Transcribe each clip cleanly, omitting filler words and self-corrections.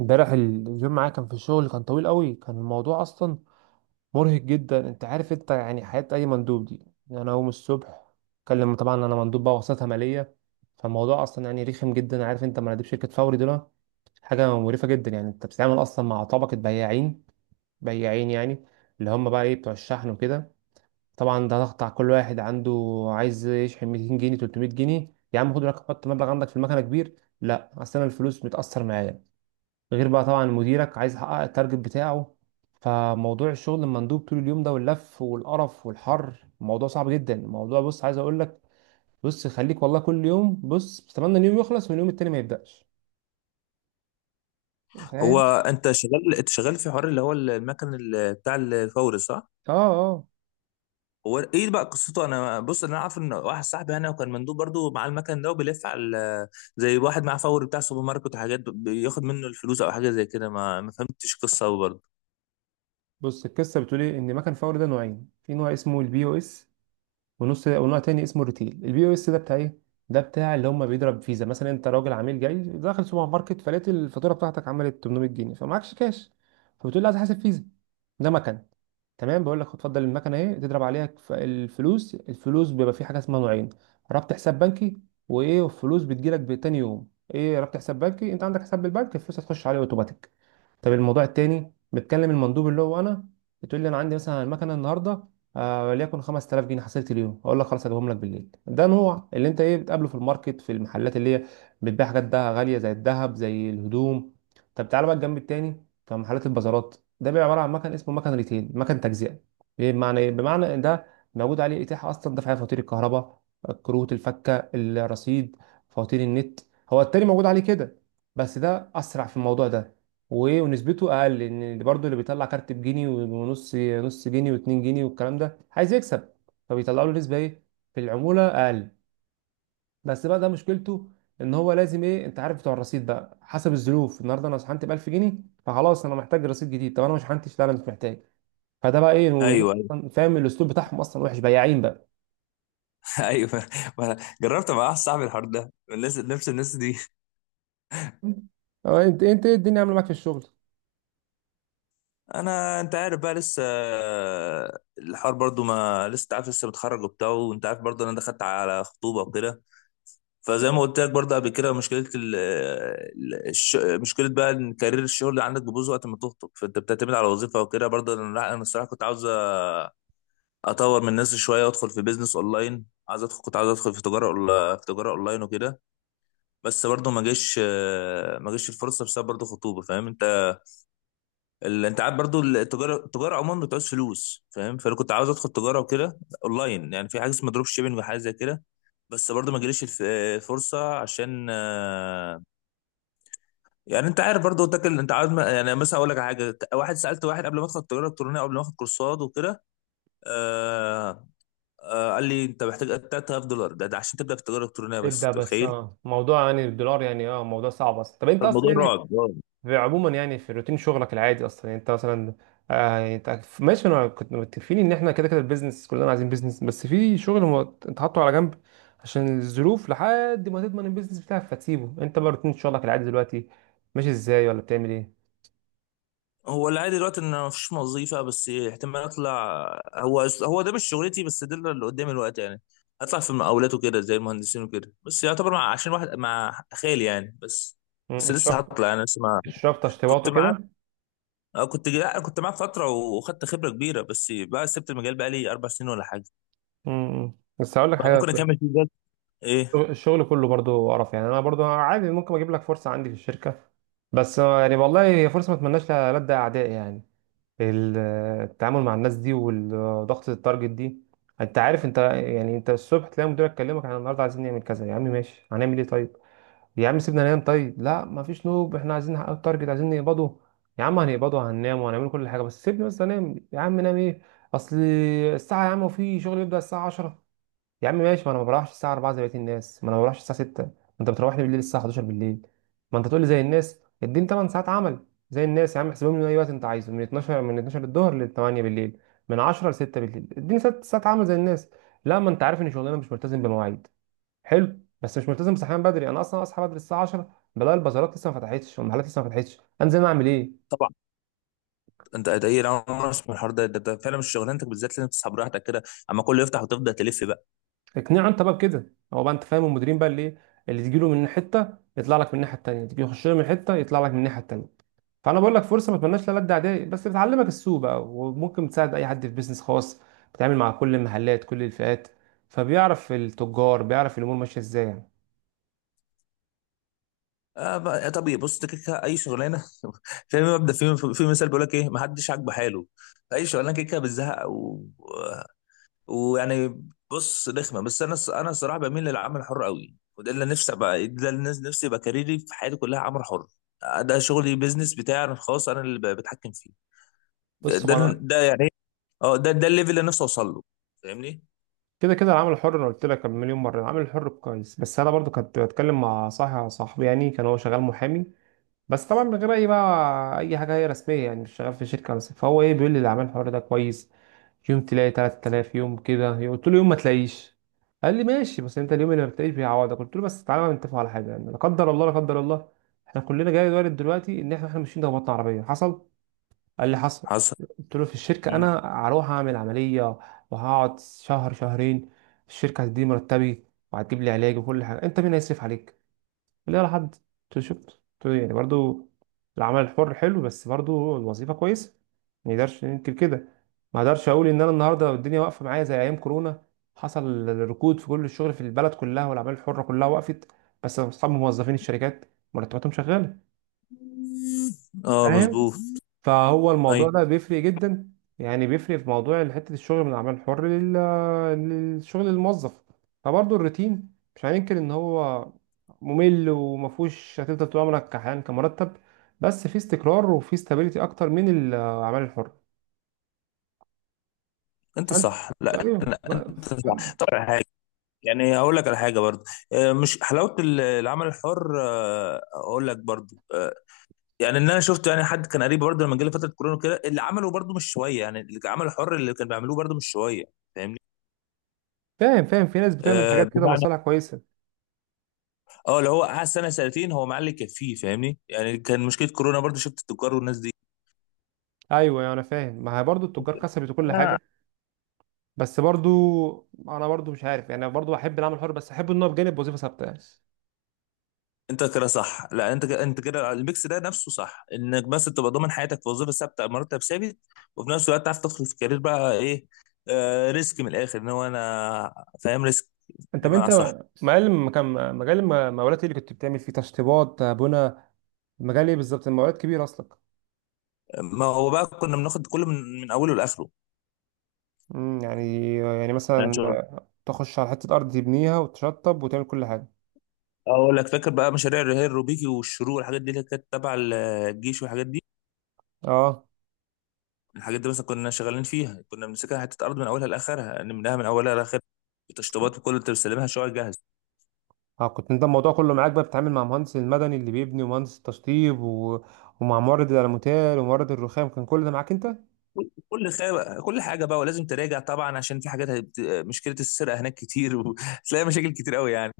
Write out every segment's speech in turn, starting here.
امبارح اليوم معايا كان في الشغل كان طويل قوي، كان الموضوع اصلا مرهق جدا. انت عارف يعني حياة اي مندوب دي. يعني انا اقوم الصبح اكلم، طبعا انا مندوب بقى وساطة مالية. فالموضوع اصلا يعني رخم جدا. عارف انت مناديب شركة فوري دول حاجة مقرفة جدا. يعني انت بتتعامل اصلا مع طبقة بياعين، بياعين يعني، اللي هم بقى ايه، بتوع الشحن وكده. طبعا ده ضغط على كل واحد عنده، عايز يشحن 200 جنيه، 300 جنيه. يا عم خد لك حط مبلغ عندك في المكنة كبير. لا، اصل انا الفلوس متأثر معايا. غير بقى طبعا مديرك عايز يحقق التارجت بتاعه. فموضوع الشغل المندوب طول اليوم ده واللف والقرف والحر، الموضوع صعب جدا. الموضوع بص عايز اقول لك، بص خليك والله كل يوم بص بتمنى اليوم يخلص واليوم التاني ما يبدأش. هو فاهم؟ انت شغال انت شغال في حوار اللي هو المكن بتاع الفوري، صح؟ اه. اه. هو ايه بقى قصته؟ انا بص، انا عارف ان واحد صاحبي انا، وكان مندوب برضو معاه المكن ده وبيلف على زي واحد معاه فوري بتاع سوبر ماركت وحاجات، بياخد منه الفلوس او حاجه زي كده، ما فهمتش قصه أوي برضو. بص القصه بتقول ايه، ان مكن فوري ده نوعين، في نوع اسمه البي او اس ونص، ونوع تاني اسمه الريتيل. البي او اس ده بتاع ايه؟ ده بتاع اللي هم بيضرب فيزا. مثلا انت راجل عميل جاي داخل سوبر ماركت فلقيت الفاتوره بتاعتك عملت 800 جنيه فمعكش كاش، فبتقول لي عايز احاسب فيزا. ده مكن. تمام. بقول لك هتفضل المكنه ايه، تضرب عليها. الفلوس بيبقى في حاجه اسمها نوعين. ربط حساب بنكي، وايه؟ والفلوس بتجيلك بتاني يوم. ايه ربط حساب بنكي؟ انت عندك حساب بالبنك، الفلوس هتخش عليه اوتوماتيك. طب الموضوع التاني، بتكلم المندوب اللي هو انا، بتقول لي انا عندي مثلا المكنه النهارده، وليكن 5000 جنيه حصلت اليوم، اقول لك خلاص هجيبهم لك بالليل. ده نوع اللي انت ايه بتقابله في الماركت، في المحلات اللي هي بتبيع حاجات ده غاليه، زي الذهب زي الهدوم. طب تعالى بقى الجنب التاني في محلات البازارات، ده بيبقى عباره عن مكن اسمه مكن ريتيل، مكن تجزئه. إيه بمعنى ايه؟ بمعنى إن ده موجود عليه اتاحه اصلا دفع فواتير الكهرباء، كروت الفكه، الرصيد، فواتير النت. هو التاني موجود عليه كده بس ده اسرع في الموضوع ده. وايه ونسبته اقل، ان برضه اللي بيطلع كارت بجنيه ونص، نص جنيه واتنين جنيه والكلام ده عايز يكسب، فبيطلعوا له نسبه ايه، في العموله اقل. بس بقى ده مشكلته ان هو لازم ايه، انت عارف بتوع الرصيد بقى، حسب الظروف النهارده انا شحنت ب 1000 جنيه فخلاص انا محتاج رصيد جديد، طب انا ما شحنتش، لا انا مش محتاج. فده بقى ايه، والناس ايوه، ايوه. أصلاً فاهم الاسلوب بتاعهم اصلا وحش، بياعين بقى. ايوه. ما أنا جربت مع واحد صاحبي الحوار ده، الناس نفس الناس دي. أه، انت ايه الدنيا عامله معاك في الشغل؟ انت عارف بقى، لسه الحوار برضو، ما لسه أنت عارف، لسه متخرج وبتاع، وانت عارف برضو انا دخلت على خطوبه وكده. فزي ما قلت لك برضه قبل كده، مشكله بقى ان كارير الشغل اللي عندك بيبوظ وقت ما تخطب، فانت بتعتمد على وظيفه وكده برضه. انا، لا، انا الصراحه كنت عاوز اطور من نفسي شويه وادخل في بيزنس اونلاين. عايز ادخل كنت عاوز ادخل في تجاره في تجاره اونلاين وكده. بس برضه ما جاش الفرصه بسبب برضه خطوبه، فاهم انت؟ انت عارف برضه، التجاره عموما بتعوز فلوس، فاهم؟ فانا كنت عاوز ادخل تجاره وكده اونلاين، يعني في حاجه اسمها دروب شيبنج وحاجه زي كده. بس برضه ما جاليش الفرصه، عشان يعني انت عارف برضه، قلت لك انت عارف، يعني مثلا اقول لك على حاجه، واحد سالت واحد قبل ما ادخل التجاره الالكترونيه، قبل ما اخد كورسات وكده. آه قال لي انت محتاج $3000 ده, عشان تبدا في التجاره الالكترونيه، بس ابدأ. انت بس متخيل؟ اه موضوع يعني الدولار، يعني اه موضوع صعب اصلا. طب انت طب اصلا الموضوع يعني رعب، رعب. عموما، يعني في روتين شغلك العادي اصلا، يعني انت مثلا آه، يعني انت ماشي، انا كنت متفقين ان احنا كده كده البيزنس، كلنا عايزين بيزنس بس في شغل هو انت حاطه على جنب عشان الظروف لحد ما تضمن البيزنس بتاعك فتسيبه. انت بقى روتين شغلك العادي دلوقتي ماشي ازاي، ولا بتعمل ايه؟ هو العادي دلوقتي ان مفيش وظيفه، بس احتمال اطلع. هو ده مش شغلتي، بس ده اللي قدامي الوقت، يعني اطلع في المقاولات وكده زي المهندسين وكده، بس يعتبر مع، عشان واحد، مع خالي يعني، بس. مم، بس لسه الشفط. هطلع، انا لسه ما الشفط كنت اشتباطه معاه. كده. أنا كنت، لا، أنا كنت معاه فترة وخدت خبرة كبيرة، بس بقى سبت المجال بقى لي 4 سنين ولا حاجة، مم. بس هقول لك بقى حاجه، ممكن أكمل فيه بجد. إيه؟ الشغل كله برضو قرف. يعني انا برضو عادي ممكن اجيب لك فرصه عندي في الشركه، بس يعني والله هي فرصه ما اتمناش لألد اعدائي. يعني ال- التعامل مع الناس دي، والضغط، التارجت دي. انت عارف يعني، انت الصبح تلاقي مديرك يكلمك: احنا النهارده عايزين نعمل كذا. يا عم ماشي، هنعمل ايه؟ طيب يا عم سيبنا ننام. طيب لا مفيش نوم، احنا عايزين نحقق التارجت، عايزين نقبضه. يا عم هنقبضه، هننام وهنعمل كل حاجه بس سيبني بس انام. يا عم نام ايه، اصل الساعه يا عم، وفي شغل بيبدأ الساعه 10. يا عم ماشي، ما انا ما بروحش الساعه 4 زي بقيه الناس، ما انا ما بروحش الساعه 6. ما انت بتروح لي بالليل الساعه 11 بالليل. ما انت تقول لي زي الناس اديني 8 ساعات عمل زي الناس. يا عم احسبهم لي من اي وقت انت عايزه، من 12، من 12 الظهر ل 8 بالليل، من 10 ل 6 بالليل، اديني 6 ساعات عمل زي الناس. لا ما انت عارف ان شغلنا مش ملتزم بمواعيد. حلو بس مش ملتزم بصحيان بدري، انا اصلا اصحى بدري الساعه 10 بلاقي البازارات لسه ما فتحتش والمحلات لسه ما فتحتش، انزل أنا اعمل ايه؟ طبعا. أنت ده إيه؟ أنا ما أعرفش من الحوار ده فعلا مش شغلانتك بالذات، لازم تسحب راحتك كده، أما كله يفتح وتفضل تلف بقى. اقنعه انت بقى بكده. هو بقى انت فاهم المديرين بقى، اللي ايه، اللي تجيله من حته يطلع لك من الناحيه التانيه، تيجي يخش له من حته يطلع لك من الناحيه التانيه. فانا بقول لك فرصه ما اتمناش لا لد اعدائي، بس بتعلمك السوق بقى، وممكن تساعد اي حد في بيزنس خاص، بتتعامل مع كل المحلات، كل الفئات، فبيعرف التجار، بيعرف الامور ماشيه ازاي يعني. آه بقى طبيعي، بص أنت كده كده أي شغلانة. في مبدأ، في مثال بيقول لك إيه: ما حدش عاجبه حاله، فأي شغلانة كده كده بتزهق ويعني، بص، رخمه. بس انا الصراحه بميل للعمل الحر قوي، وده اللي نفسي ابقى، ده اللي نفسي يبقى كاريري في حياتي كلها عمل حر. ده شغلي، بيزنس بتاعي انا الخاص، انا اللي بتحكم فيه. ده بص ده, هو انا ده يعني، ده الليفل اللي نفسي اوصل له، فاهمني؟ كده كده العمل الحر، انا قلت لك مليون مره العمل الحر كويس، بس انا برضو كنت بتكلم مع صاحبي يعني، كان هو شغال محامي بس طبعا من غير اي بقى اي حاجه هي رسميه، يعني مش شغال في شركه. بس فهو ايه بيقول لي، اللي عمل الحوار ده كويس، يوم تلاقي 3000، يوم كده، قلت له يوم ما تلاقيش. قال لي ماشي بس انت اليوم اللي ما بتلاقيش بيعوضك. قلت له بس تعالى بقى نتفق على حاجه يعني، لا قدر الله لا قدر الله، احنا كلنا جاي وارد دلوقتي ان احنا ماشيين ده بطن عربيه حصل. قال لي حصل. حصل. قلت له في الشركه مم. انا هروح اعمل عمليه وهقعد شهر شهرين، الشركه هتديني مرتبي وهتجيب لي علاج وكل حاجه. انت مين هيصرف عليك؟ اللي هي لحد تشوف يعني. برضو العمل الحر حلو، بس برضو الوظيفة كويسة، ما نقدرش ننكر كده. ما اقدرش اقول ان انا النهارده الدنيا واقفة معايا، زي ايام كورونا حصل ركود في كل الشغل في البلد كلها، والاعمال الحرة كلها وقفت، بس اصحاب موظفين الشركات مرتباتهم شغالة. اه، فاهم؟ مظبوط. فهو ايوه، الموضوع ده بيفرق جدا، يعني بيفرق في موضوع حتة الشغل من العمل الحر للشغل الموظف. فبرضه الروتين مش هننكر ان هو ممل، ومفهوش هتفضل طول عمرك كحيان كمرتب، بس في استقرار وفي استابيليتي اكتر من العمل الحر. انت فانت، صح، لا ايوه لا بقى- انت صح، طب على حاجه. يعني هقول لك على حاجه برضه، مش حلاوه العمل الحر، اقول لك برضه، يعني ان انا شفت يعني حد كان قريب برضه لما جالي فتره كورونا كده، اللي عمله برضه مش شويه، يعني اللي عمله حر، اللي كان بيعملوه برضه مش شويه، فاهمني؟ فاهم فاهم. في ناس بتعمل حاجات كده بمعنى، مصالح كويسة. اه اللي هو قعد سنه سنتين هو معلي كفيه، فاهمني؟ يعني كان مشكله كورونا برضه، شفت التجار والناس دي. ايوه، يعني انا فاهم، ما هي برضه التجار كسبت وكل آه. حاجة، بس انا برضه مش عارف، يعني برضه احب العمل الحر بس احب ان هو بجانب وظيفة ثابتة يعني. انت كده صح، لا انت كده، انت كده الميكس ده نفسه صح، انك بس تبقى ضامن حياتك في وظيفه ثابته، مرتب ثابت، وفي نفس الوقت تعرف تدخل في كارير بقى، ايه، ريسك من الاخر، ان هو انا فاهم ريسك، انت، طب انت بمعنى، صح. مجال، مكان، مجال المقاولات ايه اللي كنت بتعمل فيه، تشطيبات، بنا، مجال ايه بالظبط؟ المقاولات كبير اصلا. ما هو بقى كنا بناخد كله من اوله لاخره، امم، يعني يعني يعني مثلا تخش على حته ارض تبنيها وتشطب وتعمل كل حاجه. اقول لك فاكر بقى مشاريع الرهان الروبيكي والشروق والحاجات دي اللي كانت تبع الجيش والحاجات دي. اه. الحاجات دي مثلا كنا شغالين فيها، كنا بنمسكها حته ارض من اولها لاخرها، يعني منها، من اولها لاخرها، التشطيبات وكل، انت بتستلمها شويه جاهز. اه كنت انت الموضوع كله معاك بقى، بتتعامل مع مهندس المدني اللي بيبني، ومهندس التشطيب و... ومع مورد الالوميتال ومورد الرخام، كان كل ده معاك انت؟ كل حاجه بقى، ولازم تراجع طبعا، عشان في حاجات مشكله السرقه هناك كتير، وتلاقي مشاكل كتير قوي يعني.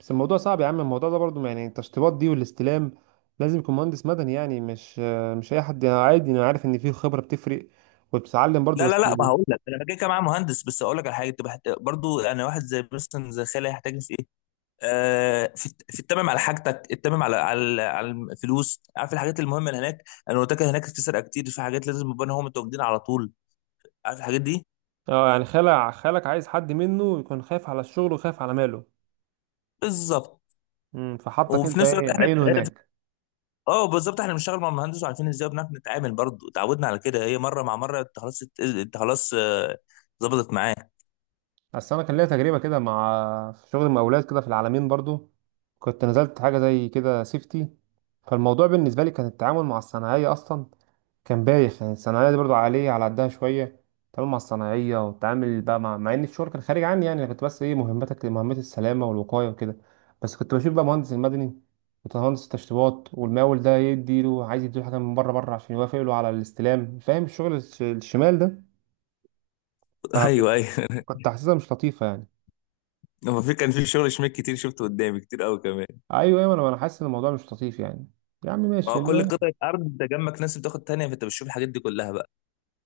بس الموضوع صعب يا عم، الموضوع ده برضو يعني التشطيبات دي والاستلام لازم يكون مهندس مدني يعني، مش اي حد. انا عادي انا عارف ان فيه خبره بتفرق، وبتتعلم برضو، لا لا بس لا، ما هقول لك، انا كده كده معايا مهندس، بس اقول لك على حاجه، تبقى برضو انا واحد زي مثلا زي خالي، هيحتاج في ايه، في التمم على حاجتك، التمم على الفلوس، عارف الحاجات المهمه اللي هناك. انا قلت لك هناك في سرقه كتير، في حاجات لازم يبقى هم متواجدين على طول، عارف الحاجات دي. اه يعني خالع خالك عايز حد منه يكون خايف على الشغل وخايف على ماله. بالظبط. امم، فحطك وفي انت نفس الوقت ايه احنا، عينه هناك. اه بالظبط، احنا بنشتغل مع المهندس وعارفين ازاي، بنعرف نتعامل برضه، اتعودنا على كده، هي مره مع مره، انت خلاص ظبطت معاك. بس انا كان ليا تجربه كده مع، في شغل مقاولات كده في العالمين برضو، كنت نزلت حاجه زي كده سيفتي. فالموضوع بالنسبه لي كان التعامل مع الصناعيه اصلا كان بايخ. يعني الصناعية دي برضو عالية على قدها شوية، تعامل مع الصناعية، وتعامل بقى مع إن الشغل كان خارج عني. يعني أنا كنت بس إيه مهمتك، مهمات السلامة والوقاية وكده، بس كنت بشوف بقى مهندس المدني ومهندس التشطيبات والمقاول، ده يديله، عايز يديله حاجة من بره، بره عشان يوافق له على الاستلام. فاهم الشغل الشمال ده؟ فكنت، ايوه، ايوه. كنت حاسسها مش لطيفة يعني. هو في كان في شغل شميك كتير شفته قدامي كتير قوي كمان. أيوه أيوه، أنا حاسس إن الموضوع مش لطيف يعني. يا عم ما ماشي هو كل المهم. قطعه ارض، انت جنبك ناس بتاخد تانية، فانت بتشوف الحاجات دي كلها بقى.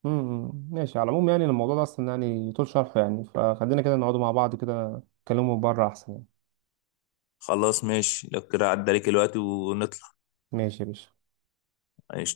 ماشي، على العموم يعني الموضوع ده أصلا يعني طول شرحه، يعني فخلينا كده نقعدوا مع بعض كده نتكلموا بره أحسن يعني. خلاص ماشي، لو كده عدى عليك الوقت ونطلع. ماشي يا باشا.